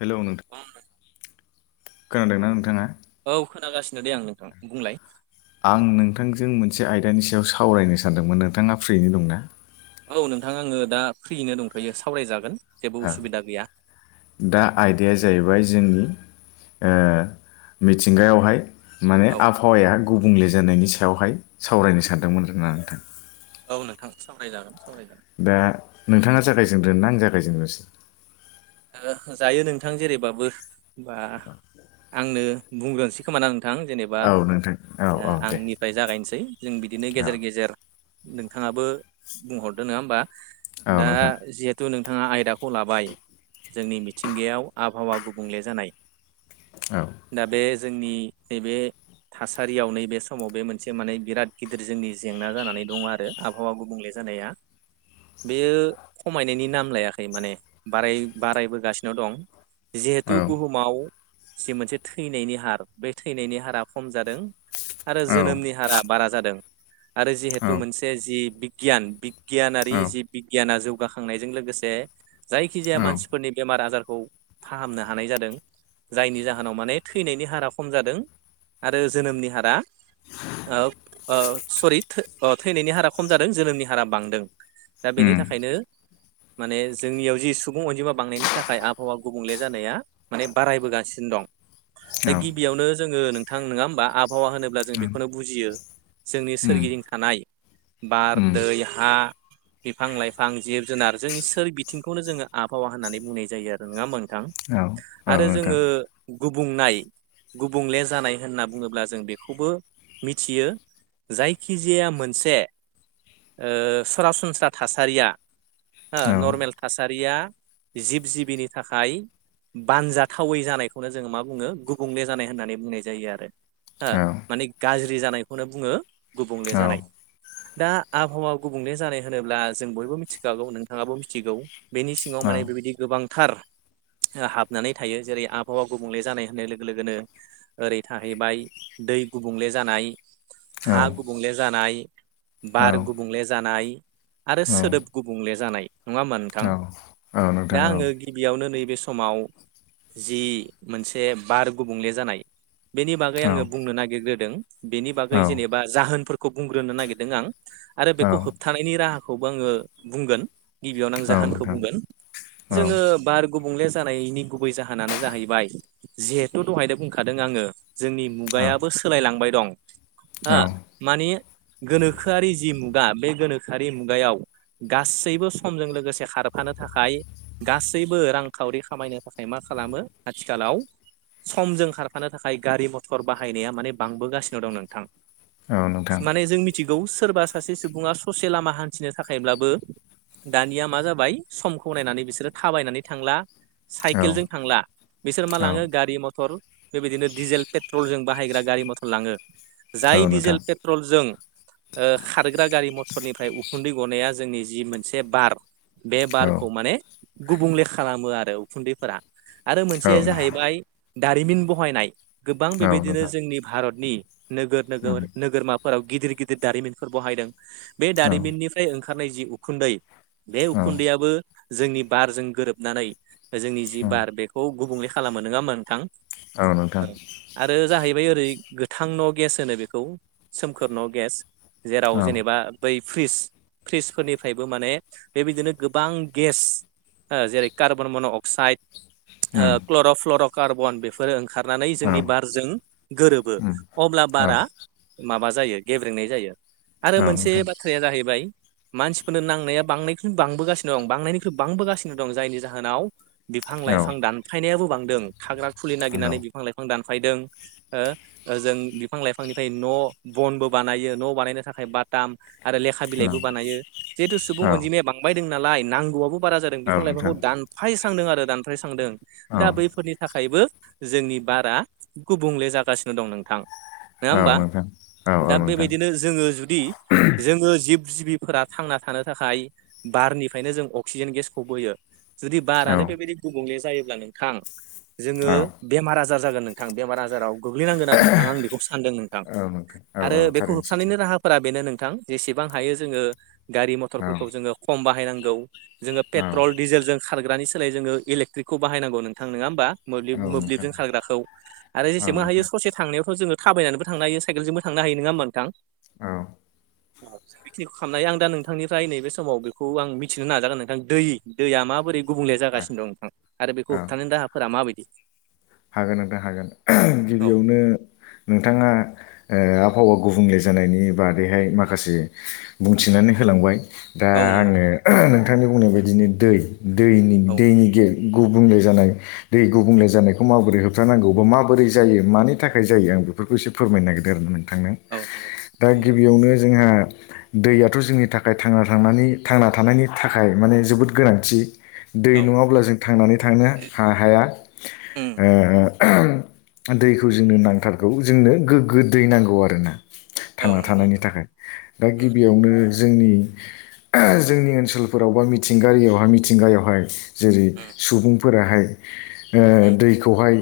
Hello औ नोंथां खोनादोंना नोंथाङा। औ खोनागासिनो दे आं नोंथां बुंलाय। आं नोंथांजों मोनसे आयदानि सायाव सावरायनो सानदोंमोन नोंथाङा फ्रियैनो दंना। औ नोंथां आङो दा फ्रियैनो दंख'यो सावरायजागोन। जेबो उसुबिदा गैया दा आयदाया जाहैबाय जोंनि ओ मिथिंगायावहाय माने औ आबहावाया गुबुंले जानायनि सायावहाय सावरायनो सानदोंमोन आरा नोंथां। औ नोंथां सावरायजागोन सावरायोन दा नोंथाङा जागायजेनग्रोना आं जागायजेनग्रोसै। जायो नोंथां जेरैबाबो बा आंनो बुंग्रोनोसै खोमा आं नोंथां जेनेबा औ नोंथां औ औ दे आंनिफ्राय जागायनोसै जों बिदिनो औ गेजेर गेजेर नोंथाङाबो बुंहरदो नङा होमबा औ दा नोंथां जिहेथु नोंथाङा आयदाखौ लाबाय जोंनि मिथिंगायाव आबहावा गुबुंले जानाय औ दा बे जोंनि नैबे थासारियाव नै बे समाव बे मोनसे माने बिराद गिदिर जोंनि जेंना जानानै दङ आरो आबहावा गुबुंले होनाया बेयो खमायनायनि नाम लायाखै माने बाराय बारायबोगासिनो दं औ जिहेथु बुहुमाव जि मोनसे थैनायनि हार बे थैनायनि हारा खम जादों। आरो औ जोनोमनि हारा बारा जादों। आरो औ जिहेतु मोनसे जि बिगियान बिगियानारि औ जि बिगियाना जौ जौगाखांनायजों लोगोसे जायखिजाया औ मानसिफोरनि बेमार आजारखौ फाहामनो हानाय जादों जायनि जाहोनाव माने थैनायनि हारा खम जादों आरो जोनोमनि हारा ओ ओ सरि थै थैनायनि हारा खम जादों जोनोमनि हारा बांदों। दा बेनि उम थाखायनो माने जोंनियाव जि सुबुं अनजिमा बांनायनि थाखाय आबहावा गुबुंले जानाया माने बारायबोगासिनो दं दा औ गिबियावनो जोङो नोंथां नङा होमबा आबहावा होनोब्ला जों उम बेखौनो बुजियो जोंनि उम सोरगिदिं थानाय बार उम दै हा बिफां लाइफां जिब जुनार जोंनि सोर बिथिंखौनो जोङो आबहावा होननानै बुंनाय जायो आरो नङा मोनथां औ औ आरो नोंथां जोङो गुबुंनाय गुबुंले जानाय होनना बुङोब्ला जों बेखौबो मिथियो जायखिजाया मोनसे ओ सरासनस्रा थासारिया हो औ नर्मेल थासारिया जिब जिबिनि थाखाय बानजाथावै जानायखौनो जोङो मा बुङो गुबुंले जानाय होननानै बुंनाय जायो आरो हो माने गाज्रि जानायखौनो बुङो गुबुंले औ औ जानाय दा आबहावा गुबुंले जानाय होनोब्ला जों बयबो मिथिखागौ नोंथाङाबो मिथिगौ बेनि औ सिङाव माने बेबायदि गोबांथार हाबनानै थायो जेरै आबहावा गुबुंले जानाय होननाय लोगो लोगोनो ओरै थाहैबाय दै गुबुंले जानाय हा गुबुंले जानाय औ बार गुबुंले जानाय आरो सोदोब गुबुंले जानाय नङा होमबा औ नोंथां? औ नोंथां औ। बेयावनो नैबे समाव जि मोनसे बार गुबुंले जानाय बेनि बागै औ आङो बुंनो नागिरग्रोदों बेनि औ बागै जेनेबा जाहोनफोरखौ बुंग्रोनो नागिरदों आं आरो औ बेखौ होबथानायनि राहाखौबो आङो बुंगोन गिबियावनो आं औ जाहोनखौ बुंगोन [inaudible] जोङो बार गुबुंले जानायनि गुबै जाहोनानो जाहैबाय जिहेथु दहायनो बुंखादों आङो जोंनि मुगायाबो सोलायलांबाय दं औ हो नोंथां औ माने गोनोखोआरि जि मुगा बे गोनोखोआरि मुगायाव गासैबो समजों लोगोसे खारफानो थाखाय गासैबो रांखावरि खामायनो थाखाय मा खालामो आथिखालाव समजों खारफानो थाखाय गारि मथर बाहायनाया माने बांबोगासिनो दं नोंथां। औ नोंथां माने जों मि थिगौ सोरबा सासे सुबुङा ससे लामा हान्थिनो थाखायब्लाबो दानिया मा जाबाय समखौ नायनानै बिसोरो थाबायनानै थांला औ साइकेलजों थांला। बिसोर मा औ लाङो गारि मथर बेबायदिनो डिजेल पेट्रलजों बाहायग्रा गारि मथर लाङो। औ जाय नोंथां डिजेल पेट्रलजों ओ खारग्रा गारि मथरनिफ्राय उखुन्दै गनाया जोंनि जि मोनसे बार। बे औ औ उम औ नोंथां औ बारखौ माने गुबुंले खालामो आरो उखुन्दैफोरा आरो मोनसेया उम जाहैबाय दारिमिन बहायनाय गोबां औ उम औ नोंथां औ नोंथां औ नोंथां औ नोंथां औ बेबायदिनो जोंनि भारतनि नोगोर औ नोगोर नोगोरमाफोराव गिदिर गिदिर दारिमिनफोर बाहायदों बे दारिमिननिफ्राय ओंखारनाय जि उखुन्दै बे खुन्दैयाबो जोंनि बारजों गोरोबनानै जोंनि जि बार बेखौ गुबुंले खालामो नङा होनबा? थां आरो जाहैब बेै ओरै गोथां न' गेस होनो बेखौ सोमखोर न' गेस। जेराव जेनेबा बै फ्रिज फ्रिजफोरनिफ्रायबो माने बेबायदिनो गोबां गेस जेरै कार्बन मन' अक्साइड ओ क्ल' फ्लर'कार्बन बेफोरो ओंखारनानै जोंनि बारजों गोरोबो अब्ला ओ। बारा माबा जायो गेब्रेंनाय जायो। आरो मोनसे बाथ्राया जाहैबाय मानसिफोरनो नांनाया बांनाय बांबोगासिनो दं बांनायनिख्रुइ बांबोगासिनो दं जायनि जाहोनाव बिफां लाइफां दानफायनायाबो बांदों थाग्रा खुलि नागिरनानै बिफां लाइफां दानफायदों जों बिफां लाइफांनिफ्राय न' बनबो बानायो न' बानायनो थाखाय बाथाम आरो लेखा बिलाइबो बानायो जिहेतु सुबुं अनजिमाया बां बायदों नालाय नांगौआबो बारा जादों बिफां लाइफांखौ दान फायस्रांदों आरो दानफायस्रांदों। दा बैफोरनि थाखायबो जोंनि बारा गुबुंले जा जागासिनो दं नोंथां। नङा होमबा औ नोंथां। दा बेबायदिनो जोङो जुदि जोङो जिब जिबिफोरा थांना थानो थाखाय बारनिफ्रायनो जों अक्सिजेन गेसखौ बोयो जुदि नोंथां बारानो बेबायदि गुबुंले जायोब्ला नोंथां जोङो औ बेमार आजार जागोन नोंथां बेमार आजाराव गोग्लैनांगोन आरो नोंथां आं बेखौ सानदों नोंथां। [inaudible] आरो बेखौ सैथो होबथानायनि राहाफोरा बेनो नोंथां जेसेबां हायो जोङो गारि मथरफोरखौ जोङो खम बाहायनांगौ जोङो औ औ पेट्रल डिजेलजों खारग्रानि सोलाय जोङो इलेक्ट्रिकखौ बाहायनांगौ। नोंथां नङा होमबा? बा औ मोब्लिब मोब्लिब नोंथां जों खारग्राखौ आरो औ जेसेबां हायो नोंथां ससे थांनायावथ' जों थाबायनाबो थांनो हायो सायखेलजोंबो थांनो हायो नङा होनबा नोंथां? औ। जों बेखिनिखौ खालामनाय आं दा नोंथांनिफ्राय नैबे समाव खौ आं मिथिनो नाजागोन नोंथां दैया माबोरै गुबुंले जागासिनो दं नोंथां आरो बेखौ औ होबथानाय दाहाफोरा मा माबायदि? हागोन नोंथां हागोन। औ। गिबियावनो नोंथाङा ओ आबहावा गुबुंले जानायनि बागैहाय माखासे बुंथिनानै होलांबाय दा औ नंगौ आङो नोंथांनि बुंनाय बायदिनो दै दैनि औ दैनि गे गुबुंले जानाय दै गुबुंले जानायखौ माबोरै होबथानांगौ बा माबोरै जायो मानि थाखाय जायो आं बेफोरखौ एसे फोरमायनो नागिरदों आरो नोंथांनो औ नंगौ दा बुंजागोन गिबियावनो जोंहा दैयाथ' जोंनि थाखाय थांना थानायनि थांना थानायनि थाखाय माने जोबोद गोनांथि। दै औ नङाब्ला जों थांनानै थांनो हा हाया उम ओ दैखौ जोंनो नांथारगौ जोंनो गोग्गो दै नांगौ आरोना। औ थांना नंगौ थानायनि नोंथां थाखाय दा उम गिबियावनो जोंनि जोंनि ओनसोलफोराव बा मिथिंगारियावहाय मिथिंगायावहाय जेरै उम सुबुंफोराहाय ओ उम दैखौहाय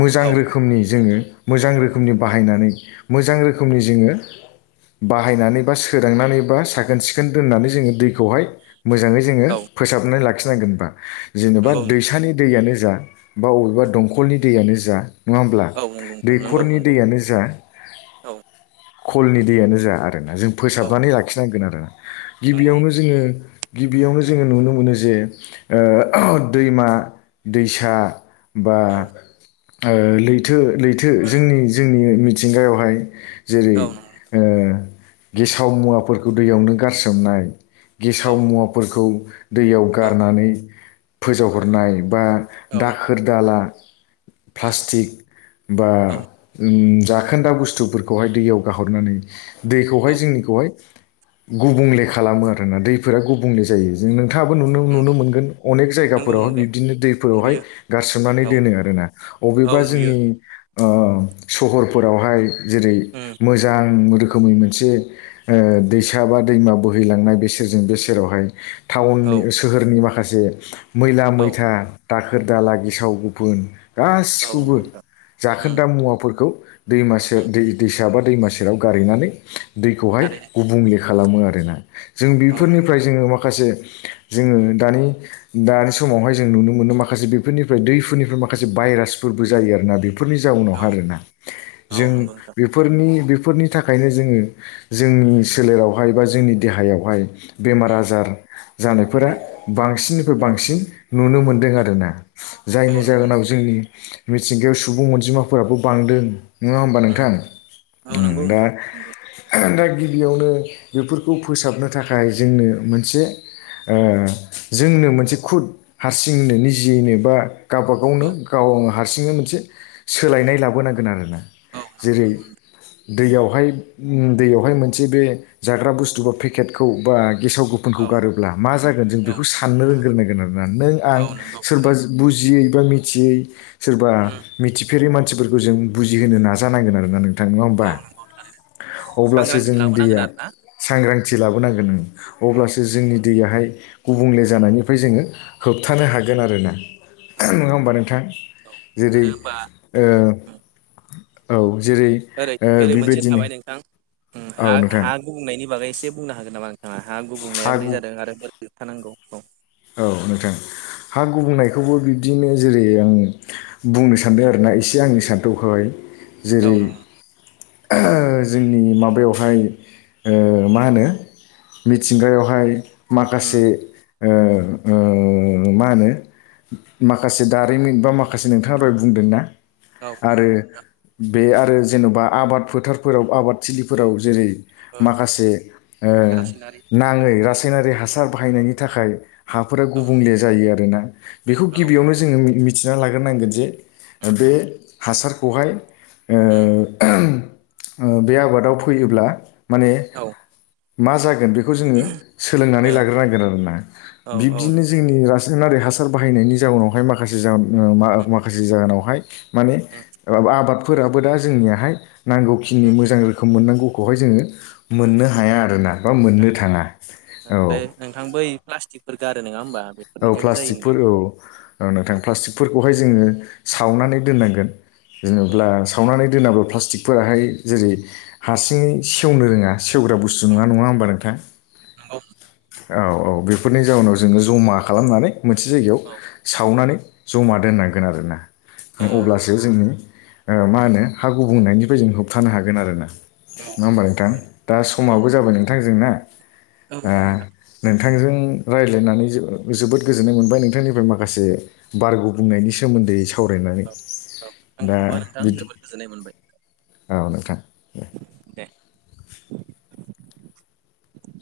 मोजां औ रोखोमनि जोङो मोजां रोखोमनि बाहायनानै मोजां रोखोमनि जोङो बाहायनानै बा सोदांनानै बा साखोन सिखोन दोननानै जोङो दैखौहाय मोजाङै जोङो औ फोसाबनानै लाखिनांगोनबा जेनेबा नंगौ नोंथां दैसानि दैयानो जा बा बबेबा उम दंखलनि दैआनो जा नङा होमब्ला? औ नंगौ नोंथां नंगौ दैखरनि नंगौ दैयानो जा औ खलनि दैयानो जा आर जों औ फोसाबनानै लाखिनांगोन आरोना नंगौ गिबियावनो जोङो गिबियावनो जोङो नुनो मोनो जे उम ओ दैमा दैसा बा औ ओ लैथो लैथो जोंनि जोंनि मिथिंगायावहाय जेरै औ नंगौ ओ गेसाव मुवाफोरखौ दैयावनो गारसोमनाय। औ गेसाव मुवाफोरखौ दैयाव औ गारनानै फोजावहरनाय बा औ दाखोर दाला प्लास्टिक बा उम जाखोन्दा बुस्थुफोरखौहाय दैयाव गाहरनानै दैखौहाय नंगौ जोंनिखौहाय गुबुंले खालामो आरोना दैफोरा गुबुंले जायो। नोंथाङाबो नुनो नुनो मोनगोन अनेक नंगौ जायगाफोरावहाय नंगौ बिब्दिनो दैफोरावहाय नुयो गारसोमनानै औ दोनो आरोना। अबेबा औ नुयो जोंनि ओ सहरफोरावहाय जेरै उम मोजां रोखोमै मोनसे ओ दैसा बा दैमा बोहैलांनाय बे सेरजों बे सेरावहाय टाउननि औ सोहोरनि माखासे मैला औ औ मैथा दाखोर दाला गेसाव गुफुन नंगौ गासिखौबो नोंथां उम जाखोन्दा मुवाफोरखौ दैमा उम सेर दै दैसाबा दैमा सेराव गारहैनानै दैखौहाय थारैनो गुबुंले खालामो आरोना जों औ नंगौ बेफोरनिफ्राय नोंथां जोङो माखासे जोङो दानि दानि समावहाय जों नुनो मोनो माखासे बेफोरनिफ्राय दैफोरनिफ्राय माखासे भाइ रासफोरबो जायो आरोना बेफोरनि जाउनाव आरोना औ जों औ नंगौ नोंथां बेफोरनि बेफोरनि थाखायनो जोङो जोंनि सोलेरावहाय बा जोंनि देहायावहाय बेमार उम आजार जानायफोरा औ बांसिननिफ्राय बांसिन नुनो मोनदों आरो ना। औ जायनि औ नंगौ जाहोनाव जोंनि मिथिंगायाव सुबुं अनजिमाफोराबो बांदों। नङा होमबा नोंथां औ नंगौ दा नोंथां नंगौ थारैनो दा गि बियावनो बेफोरखौ फोसाबनो थाखाय जोंनो मोनसे ओ जोंनो मोनसे खुद हारसिंनो निजेयैनो बा गाबागावनो औ गाव गावनो हारसिंनो मोनसे सोलायनाय लाबोनांगोन आरोना औ नंगौ जेरै नंगौ नोंथां दैयावहाय दैयावहाय मोनसे बे जाग्रा बुस्थु बा पेकेटखौ बा गेसाव गोफोनखौ औ गारोब्ला मा जागोन जों औ बेखौ साननो रोंग्रोनांगोन आरोना नों आं औ नंगौ सोरबा थारैनो बुजियै सोरबा मिथियै सोरबा उम मिथिफेरै मानसिफोरखौ जों बुजिहोनो नाजानांगोन आरोना नों नोंथां नङा होमबा औ नंगौ थारैनो अब्लासो सांग्रांथि जोंनि लाबोनांगोन दैया आरो ना सांग्रांथि लाबोनांगोन औ अब्लासो जोंनि दैयाहाय गुबुंले जानायनिफ्राय जोङो होबथानो उम हागोन। गोन आरोना। औ नङा होमबा नोंथां औ जेरै आरो होमबा ओ औ। जेरै ओरै ओ ओरै मोनसे बिबायदिनो थाबाय नोंथां उम हा-हा गुबुंनायनि बागै एसे बुंनो हागोन नामा नोंथाङा हा हा गुबुंनाया बोरै गु जादों आरो बोरै थानांगौ औ औ नोंथां हा गुबुंनायखौबो बिब्दिनो जेरै आं बुंनो सान्दों आरोना एसे आंनि सान्थौखौहाय औ जेरै नंगौ [unintelligible] जोंनि माबायावहाय ओ मा होनो मिथिंगायावहाय उम माखासे ओ ओ [unintelligible] मा होनो माखासे दारिमिन बा माखासे नोंथाङा दहय बुंदों ना औ आरो बे आरो जेन'बा आबाद फोथारफोराव आबाद थिलिफोराव जेरै औ माखासे ओ केरासिनारि नाङै रासायनारि औ हासार बाहायनाय औ नि थाखाय हाफोरा औ गुबुंले नंगौ जायो आरोना बेखौ औ गिबियावनो जोङो मि मिथिना लाग्रोनांगोन जे औ बे हासारखौहाय ओ [unintelligible] ओ बे आबादाव फैयोब्ला माने औ मा जागोन बे खौ‌ जोङो सोलोंनानै लाग्रो नांगोन आरो ना औ बिबदिनो जोंनि रासायना गोन आरो हासार बाहायनायनि जाउनावहाय माखासे जाउन ओ मा-माखासे जाहोनावहाय माने ओ आबाद फोराबो दा जोंनियाहाय नांगौखिनि मोजां रोखोम मोननांगौखौहाय जोङो मोननो हाया आरोना बा मोननो थाङा औ आरो नोंथां बै प्लास्टिकफोर गारो नोङा होमबा औ बेफोरनिफ्रायबो जायो प्लासटिक फोर‌ नोंथां औ औ नोंथां प्लासटिक फोरखौहाय जोङो सावनानै दोननांगोन जेनेब्ला सावनानै दोनाब्ला प्लास्टिकफोराहाय जेरै हारसिङै सेवनो रोङा सेवग्रा बुस्थु नङा नङा होमबा नोंथां औ नंगौ औ औ बेफोरनि जाउनाव जोङो जमा खालामनानै मोनसे जायगायाव औ सावनानै जमा दोननांगोन आरोना औ अब्लासो जोंनि ओ मा होनो हागु बुंनायनिफ्राय जों होबथानो हागोन आरो ना नङा होमबा नोंथां दा नंगौ नंगौ समाबो जाबाय नोंथांजोंना औ आ नोंथां [unintelligible] थांजों रायज्लायनानै जो‌ जोबोद गोजोननाय मोनबाय नोंथांनिफ्राय माखासे बारग' बुंनायनि सोमोन्दैस सावरायनानै औ औ दा आंखौबो नोंथां बिदि जोबोद गोजोननाय मोनबाय औ नोंथां दे दे [unintelligible]